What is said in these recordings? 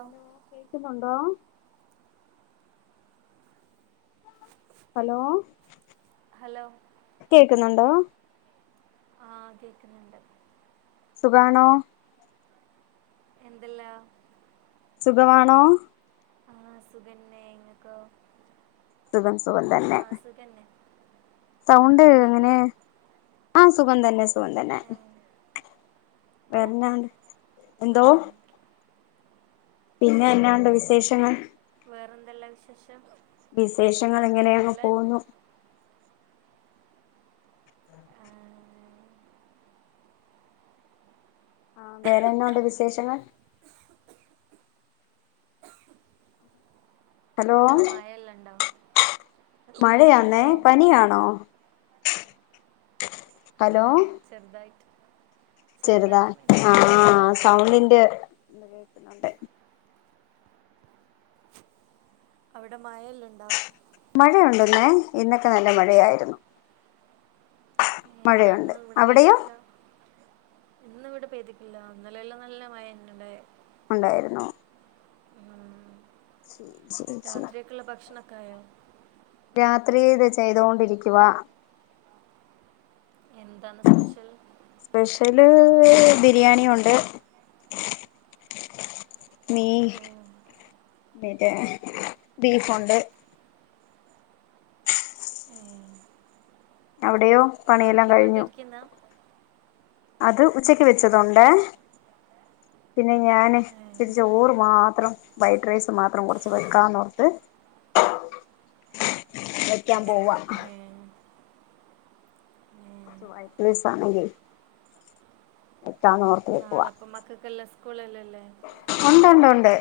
Hello കേക്കുന്നുണ്ടോ hello hello [unintelligible] ആഹ് കേക്കുന്നുണ്ട് സുഖാണോ? എന്തല്ലാ? സുഖമാണോ? അ സുഖന്നെ എങ്ങക്കൊ സുഖം സുഖം തന്നെ സൗണ്ട് ഇങ്ങക്കോ അങ്ങനെ ആഹ് സുഖം തന്നെ. സുഖം തന്നെ. ഏ, ഓ വേറെന്നാ ണ്ട്? ആ എന്തോ പിന്നെ എന്നാ ഉണ്ട് വിശേഷങ്ങൾ വേറെന്തെല്ലാ വിശേഷം വിശേഷങ്ങൾ ഇങ്ങനെയങ്ങ് നല്ലതന്നെ പോകുന്നു ആ, ആ വേറെന്നാ ഉണ്ട് വിശേഷങ്ങൾ ഹലോ അട മായല്ലാം ഉണ്ടാവ മഴയാന്നേ പനിയാണോ ആ ഹലോ ചെറുതായിട്ട് ചെറുതാ ചെറുതായിട്ട് മരിക്കുന്നു ആഹ സൗണ്ടിന്റെ ഇ കേക്കുന്നുണ്ട് അവിടെ മായല്ലുണ്ടോ മഴയുണ്ടന്നേ ഇന്നൊക്കെ നല്ല മഴയായിരുന്നു മഴയുണ്ട് എന്നന്ന്ും ഇവിടെ അവിടെയോ ഭേദിക്കില്ല എന്ന ഇവിടെ പേദ ഇല്ല അന്നലെല്ലാം നല്ല മയന്നണ്ട ഉണ്ടായിരുന്നു ഉം. ശരി ശരി ശില [unintelligible] രാത്രിയൊക്കെയുള്ള [unintelligible] രാത്രി ഇത് ചെയ്തൊണ്ടിരിക്കുക എന്താണ് സ്പെഷ്യൽ സ്പെഷ്യല് ബിരിയാണി ഉണ്ട് മീ ഓ മറ്റേ ബീഫുണ്ട് ഏ, അവിടെ എടയോ പണിയെല്ലാം കഴിഞ്ഞു ആക്കിക്കൊണ്ടിരിക്കുന്ന അത് ഉച്ചക്ക് വെച്ചതുണ്ട് പിന്നെ ഞാന് ഏ, ഇച്ചിരി ച്ചോറ് മാത്രം വൈറ്റ് റൈസ് മാത്രം കുറച്ച് വെക്കാന്ന്ോർത്ത് വെക്കാൻ പോവ ഏ, ഏ. കുച്ച വഴട്ട ദിവസ ആണെങ്കിൽ എട്ടാന്ന് ഓർത്തത് [unintelligible] അപ്പ മക്കൾക്കല്ല സ്കൂളല്ലല്ലേ ഉണ്ട് ഉണ്ട് ഉണ്ട്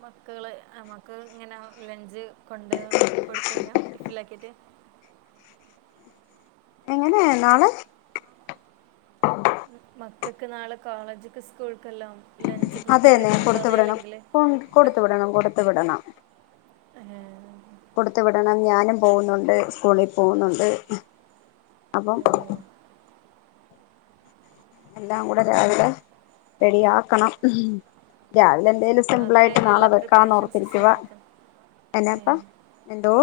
മക്കള് മക്ക ഇങ്ങനെ ലഞ്ച് കൊണ്ട് കൊടുത്ത് കഴിയാം ടിഫില ആാക്കിയിട്ട് എങ്ങനെയ നാളെ പക്കയ്ക്ക് നാളെ കോളേജ്ക്ക് സ്കൂൾക്കെല്ലാം ലഞ്ച് പ്രിപ്പയർ അതെന്നെ ചെയ്ത് കൊടുത്തു വിടണം കൊണ്ടുപോകുന്നില്ലെങ്കിൽ കൊടുത്തു വിടണം കൊടു കൊടുത്ത് വിടണം ഹഹ കൊടുത്ത വിടണം ഞാനും പോകുന്നുണ്ട് സ്കൂളിൽ പോകുന്നുണ്ട് അപ്പം ഓ എല്ലാം കൂടെ രാവിലെ റെഡിയ ആക്കണം രാവിലെ എന്തെിലും രാത്രി സിംമ്പിളായിട്ട് അതിനുള്ള നാളെ വെക്കാന്ന് പ്രിപ്പറേഷൻസ് ഓർത്തിരിക്കുക സ്റ്റാർട്ടാക്കാം എന്നെപ്പം ഏ എന്തോ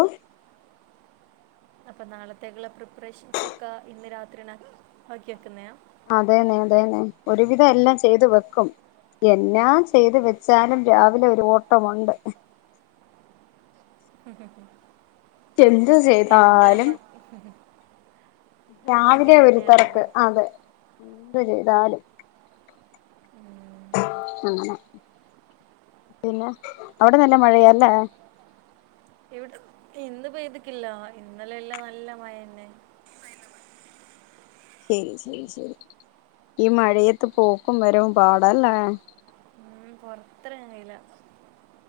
അപ്പൊ നാളത്തേക്കുള്ള പ്രിപ്പറേഷൻസ് ഒക്കെ ഇന്ന് രാത്രി തന്ന ആക്കി വെക്കുന്നയാ അതെന്നെ അതെന്നെ ഒരുവിധം എല്ലാം ചെയ്ത് വെക്കും എന്നാ ചെയ്ത് വെച്ചാലും രാവിലെ ഒരു ഓട്ടമുണ്ട് എന്ത് എന്താ ചെയ്താലും മ- രാവിലെ അതങ്ങനെ ഒരു തന്നെയാണല്ലോ തെരക്ക് അതെ [unintelligible] ചെയ്താലും ഉം. അങ്ങനെ പിന്നെ അവിടെ നല്ല ഇപ്പ- മഴയാല്ലേ ഇവിടെ ഇന്ന് പെയ്തിക്കില്ല ഇന്നലെ എല്ലാം നല്ല മഴന്നെ ശരി ശരി ശരി ഈ മഴയത്ത് പോക്കും വരവും പാടാല്ലേ പൊറത്തങ്ങാൻ കയ്ല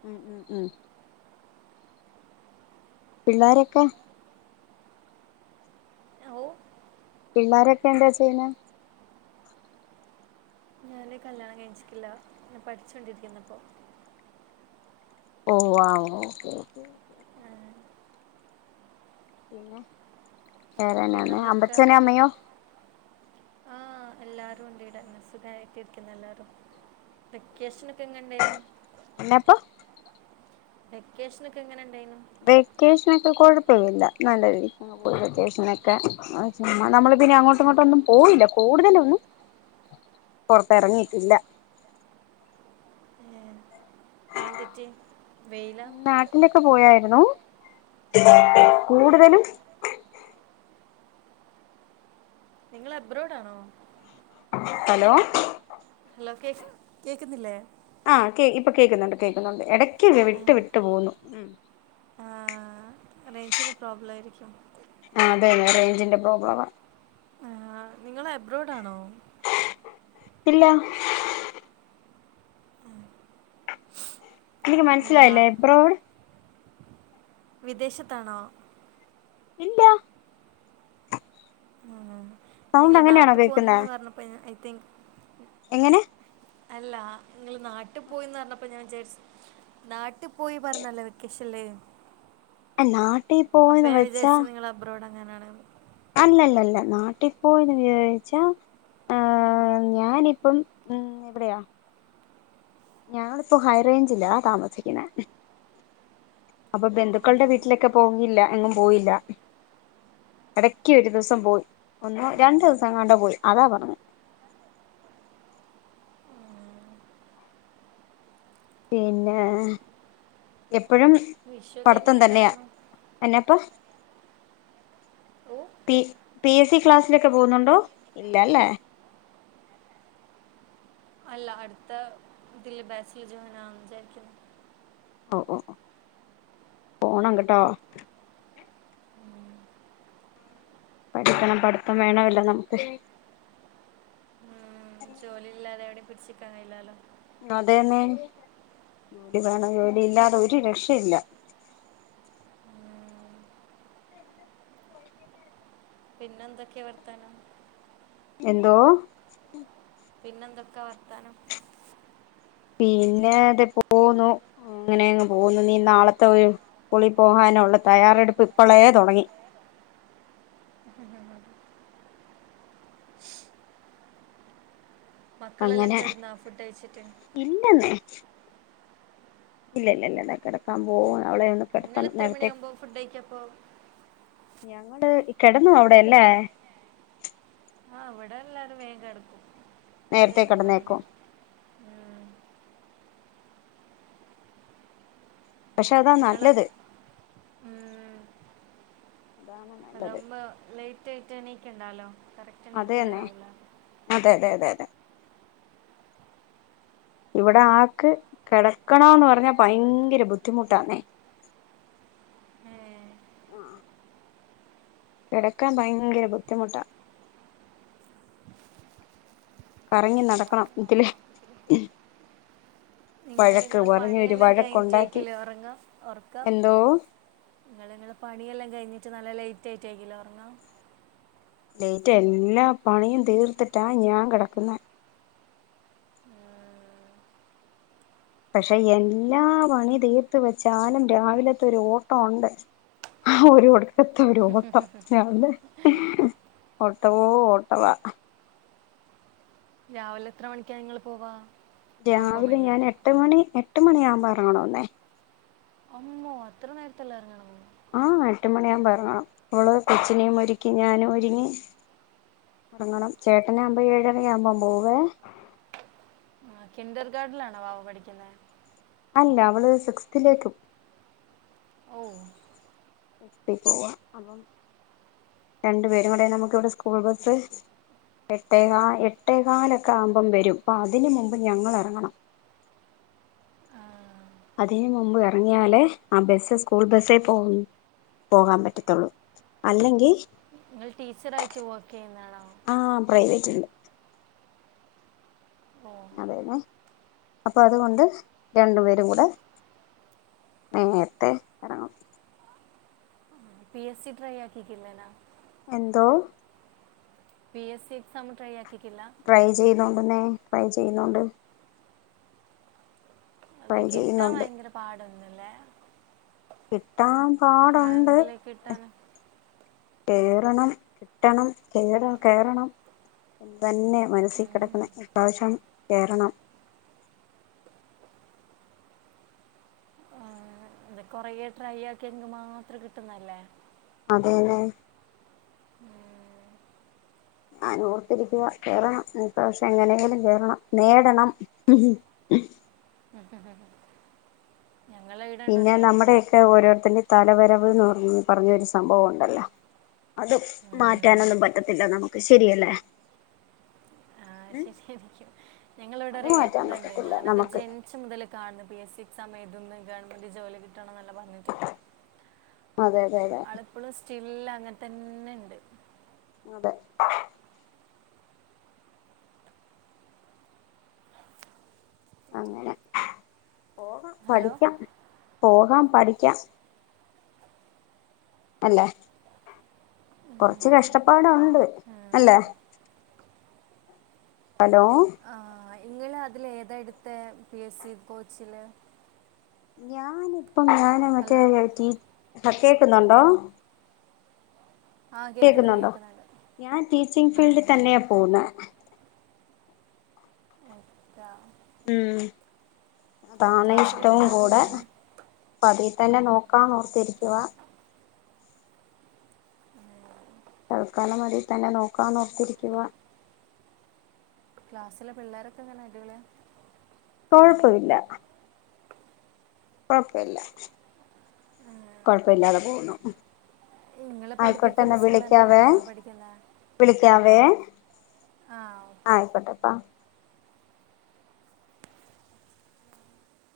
ഉം ഉം ഉം പിള്ളാരൊക്കെ ഓ പിള്ളാരൊക്കെ എന്താ ചെയ്യുന്നെ ഞാന് കല്യാണം കഴചിക്കില്ല ഞ പഠിച്ചോണ്ടിരിക്കുന്നിപ്പോ ഓ ആഓ ഓ ഓ പിന്നെ വേറെന്നന്നെ അപ്പച്ചന അമ്മയോ ആഹ് എല്ലാരും ഉണ്ട് വിടെ സുഗായിട്ട് ഇരിക്കുന്ന് എല്ലാരും വെക്കേഷൻ ക്കെഎങ്ങൻ ഇണ്ടായിരുന്നു എന്നപ്പോ വെക്കേഷൻ ഒക്കെ എങ്ങനെ ഉണ്ടായിനു വെക്കേഷനൊക്കെ കൊഴപ്പവില്ല നല്ല രീതിക്ക് പോയി വെക്കേഷനൊക്കെ നമ്മള് പിന്നെ അങ്ങോട്ടും ഇങ്ങോട്ടൊന്നും പോയില്ല കൂടുതലൊന്നും പുറത്ത് ഇറങ്ങിട്ടില്ല ആ എന്തെറ്റി വെയില നാട്ടിലൊക്കെ പോയായിരുന്നു കൂടുതലും നിങ്ങള് അബ്രോഡാണോ ഹലോ ഹലോ കേക്ക് കേക്കുന്നില്ലേ ആ കേ ഇപ്പൊ കേൾക്കുന്നുണ്ട് കേൾക്കുന്നുണ്ട് ഇട ക്ക് കേറിയിട്ട് വിട്ടു പോകുന്നു ഉം ആ റേഞ്ചിന് പ്രോബ്ലം ആയിരിക്കും ആ അതന്നെ റേഞ്ചിന്റെ പ്രോബ്ലവാ ആ നിങ്ങള് അബ്രോഡ് ആണോ ഇല്ല എനിക്ക് നിങ്ങൾ മനസ്സിലായില്ലേ നാട്ട് എബ്രോട് വിദേശത്താണോ ഇല്ലാ ഉ ഞങ്ങള് നാട്ടിൽ കേൾക്കുന്നെ പോന്ന്ന്ന് പറഞ്ഞപ്പോ ത്തിങ് എങ്ങനെ അല്ലാ നീ നാട്ടി പോയിന്ന് പറഞ്ഞപ്പോ ഞാൻ വിചാരിച്ച് നാട്ടിൽ പോയി പറഞ്ഞല്ലോ വെക്കേഷൻല് നാട്ടേ പോവന്ന് വെച്ചാ ങ്ങനാണ് അല്ലല്ലല്ല നാട്ടിൽപ്പോയന്ന് വിചാരിച്ചാ ഏ ഞാനിപ്പം മ് എവിടെയാ ഞങ്ങളിപ്പോ ഹൈ റേഞ്ചിലാ താമസിക്കുന്നത് അപ്പൊ ബന്ധുക്കളുടെ വീട്ടിലൊക്കെ പോന്നില്ല എങ്ങും പോയില്ല ഇടക്ക് ഒരു ദിവസം പോയി ഒന്നോ രണ്ടു ദിവസം കണ്ടാ പോയി അതാ പറഞ്ഞേ പിന്നെ എപ്പഴും വിഷു ഒക്കെ പടത്തം എങ്ങനെ തന്നെയാ ഉണ്ടായിരുന്നു എന്നെപ്പ ഓ പി പി എസ് സി ക്ലാസ്സിലൊക്കെ പോകുന്നുണ്ടോ ഇല്ല അല്ലേ അല്ല അടുത്ത തിൽ ബാച്ചില് ജോയിനാവാന്ന് വിചാരിക്കുണു ഓ ഓ പോണം കേട്ടോ പഠിക്കണം പഠിത്തം വേണവല്ലോ നമുക്ക് ജോലിയില്ലാതെ എവടീം പിടിച്ചിക്കാൻ കഴിയില്ലാലോ അതന്നെ ജോലി വേണം ജോലിയില്ലാതെ ഒരു രക്ഷയില്ല ഉം, പിന്നെ എന്തൊക്കെ വർത്താനം എന്തോ പിന്നെന്തൊക്കാ വർത്താനം പിന്നെ ദേ പോന്നു അങ്ങനെങ്ങ് പോന്നു നീ നാളത്തെ ഒരു പുളി പോകാനുള്ള തയ്യാറെടുപ്പ് ഇപ്പളേ തൊടങ്ങി ഹ് ഹ് ഹും മക്കളെല്ലാം അങ്ങനെ കെട്ന്നാ ഫുഡൈച്ചിട്ട് ഇല്ല ഇല്ല ഇല്ല ഇതാ കിടക്കാൻ പോകവും അവളെ ഇങ്ങള് കിടത്തണം എത്ര നേരത്തെ മണിയാകുമ്പോ ഫുഡൈക്കപ്പോ? ഞങ്ങള് കെടന്നു അവിടെയല്ലേ ആഹ് ഇവടെ എല്ലാരും വേഗം കെടക്കും നേരത്തേ കടന്നേക്കും പക്ഷെ അതാ നിങ്ങളെ നല്ലത് അതാണ് നല്ലത് അതമ്മ ലൈറ്റ് റ്റയ്റ്റ് എണീക്കണ്ടാലോ കറക്റ്റ് എണീക്കല്ല അതേന്നെ രാവിലെ അതെ അതെ അതെ അതെ ഇവിടെ ആക്ക് കിടക്കണോന്ന് പറഞ്ഞാ ഭയങ്കര ബുദ്ധിമുട്ടാന്നേ ഏ ആ കെടക്കാൻ ഭയങ്കര ബുദ്ധിമുട്ടാ കറങ്ങി നടക്കണം ഇതിലെ ഇങ്ങള് ഇങ്ങളെ പണിയെല്ലാം കഴിഞ്ഞിട്ടായിക്കല്ലേ ഉറങ്ങാ ഉറക്ക്ആ എന്തോ ഇങ്ങളിങ്ങളെ പണിയെല്ലാം കഴിഞ്ഞി നല്ല ലേറ്റ് ആയിട്ടായിരിക്കുല്ലേ ഒറങ്ങാ ലേറ്റ് എല്ലാ പണിയും തീർത്തിട്ടാ ഞാൻ കെടക്കുന്നേ ഉം. പക്ഷെ എല്ലാ പണി തീർത്ത് വെച്ചാലും രാവിലത്തെ ഒരു ഓട്ടോ ഉണ്ട് ഒരു ഒട് കത്തെ ഒരു ഓട്ടം രാവിലെ ഓട്ടം ഓ ഓട്ടവാ രാവിലെ എത്ര മണിക്കാ ഇങ്ങള് പോവാ ഒമ്പത് രാവിലെ മണിയാ ഞാൻ എട്ട് മണി എ എട്ട് മണിയാവുമ്പൊ എറങ്ങണോന്നെ അമ്മോ അത്ര നേരെത്തെല്ലായെറങ്ങണോ? ആഹ എട്ട് മണിയാവുമ്പൊ എറങ്ങണം ഓള് കൊച്ചിനെയും ഒരുക്കി ഞാനും ഒരുങ്ങി എറങ്ങണം ചേട്ടനാവുമ്പോ ഏഴരയാവുമ്പൊ മ്പോവേ ആ കിന്റർഗാർഡിലാണോ വാവ പഠിക്കുന്നേ? അല്ല അവള് സിക്സ്ത്തിലേക്കും ഓ സ്തി പോവാ അപ്പം രണ്ടു പേരും കൂടെ നമുക്കിവിടെ സ്കൂൾ ബസ് എട്ടേക എട്ടേകാലൊക്ക ആമ്പം വരും അപ്പൊ അതിന് മുമ്പ് ഞങ്ങൾ എറങ്ങണം അതിനു മുമ്പ് എറങ്ങിയാലേ ആ ബസ് സ്കൂൾ ബസ്സേ പോ പോകാൻ പറ്റത്തൊള്ളു അല്ലെങ്കി നിങ്ങൾ ടീച്ചറായിട്ട് വർക്കെയ്യുന്നാണോ? ആ [inaudible] ഓ അതെന്നെ അപ്പൊ അതുകൊണ്ട് രണ്ടു പേരും കൂടെ നേരത്തെ എറങ്ങും പി എസ് സി ട്രൈ ആക്കിക്കില്ലേനാ? എന്തോ? P S C exam try ആ ട്രൈ ചെയ്തോണ്ടുന്നേ ട്രൈ ചെയ്യുന്നോണ്ട് അത് ട്രൈ കിട്ടാ ചെയ്യുന്നുണ്ട് ഭയങ്കര പാ ടന്നല്ലേ കിട്ടാൻ പാടൊണ്ട് കിട്ടാൻ കേറണം കിട്ടണം കേറണം ഇതന്നെ മനസ്സി ഉം. കെടക്കുന്നെ ഇപാവശ്യം കേറണം അത് കൊറേ ട്രൈയാക്കിയെങ്കി മാത്രം കിട്ടുന്നെല്ലേ? അതേന്നെ [inaudible] ഞാൻ ഓർത്തിരിക്കുവ കേറണം ഇപ്രാവശ്യം എങ്ങനേങ്കിലും കേറണം നേടണം [inaudible] ഇവിടെ ഉണ്ട് ഒരു പിന്നെ ഏട്ടന് നമ്മടെയക്കെ ഓരോത്തന്ന് തലവരവ്ന്ന് പറഞ്ഞ് പറഞ്ഞൊരു സംഭവവൊണ്ടല്ല അത് ഉം. മാറ്റാനൊന്നും പറ്റത്തില്ല നമുക്ക് ശരിയല്ലേ? ഉം ശരിക്കും ഞങ്ങളവിട അത് ഒര് മാറ്റാൻ ഏട്ട്നണ്ട് പറ്റത്തില്ല ഞാനൊക്കെ നമുക്ക് ജനിച്ച മുതല് കാണ പി എസ് സി സമയത്തൊന്നും ഗവൺമെന്റ് ജോലി [unintelligible] ഇങ്ങനെ പറഞ്ഞിട്ട് അതെ അതെ അതെ ആള് ഇപ്പോളും സ് ഇല്ല അങ്ങൻതന്നെണ്ട് അതെ അങ്ങനെ. പോകാം, ഹലോ പഠിക്കാ പോകാം. പഠിക്കാ അല്ലേ, കൊറച്ച് കഷ്ടപ്പാടൊണ്ട് അല്ലേ? ഹലോ. ഞങ്ങളതിലേതായെടുത്തേ പി എസ് സി കോച്ചില്? ഞാന് പ്പ ഞാന് മറ്റേ എൽ ടി പ്പ കേക്കുന്നുണ്ടോ ആ കേൾക്കുന്നുണ്ട് കേക്കുന്നൊണ്ടോ? കേൾക്കുന്നുണ്ട് ഞാൻ ടീച്ചിങ്ങ് ആ ഫീൽഡിൽ തന്നെയാ പോകുന്നെ. ഉം താ ഉം അതാണ് ക്ലാസ്സിലെ ഇഷ്ടവും പിള്ളേരെല്ലാം കൂടെ, എങ്ങനെ പ്പതിത്തന്നെ നോക്കാന്നോർത്തിരിക്കുവാ. തൽക്കാലമതിൽ തന്നെ നോക്കാന്നോർത്തിരിക്കുവാ. ക്ലാസ്സിലെ പിള്ളാരൊക്കെങ്ങനെ അടിപൊളിയ? കൊഴപ്പവില്ല. കൊഴപ്പില്ല കൊഴപ്പില്ലാതെ പോകുന്നു. നിങ്ങൾ പഠിപ്പിക്കുന്ന ആയിക്കോട്ടെന്നാ സ്കൂളിൽ തന്നെയാണോ വിളിക്കാവേ, മോള് പഠിക്കുന്നത് വിളിക്കാവേ. ആ ആയിക്കോട്ടെപ്പാ.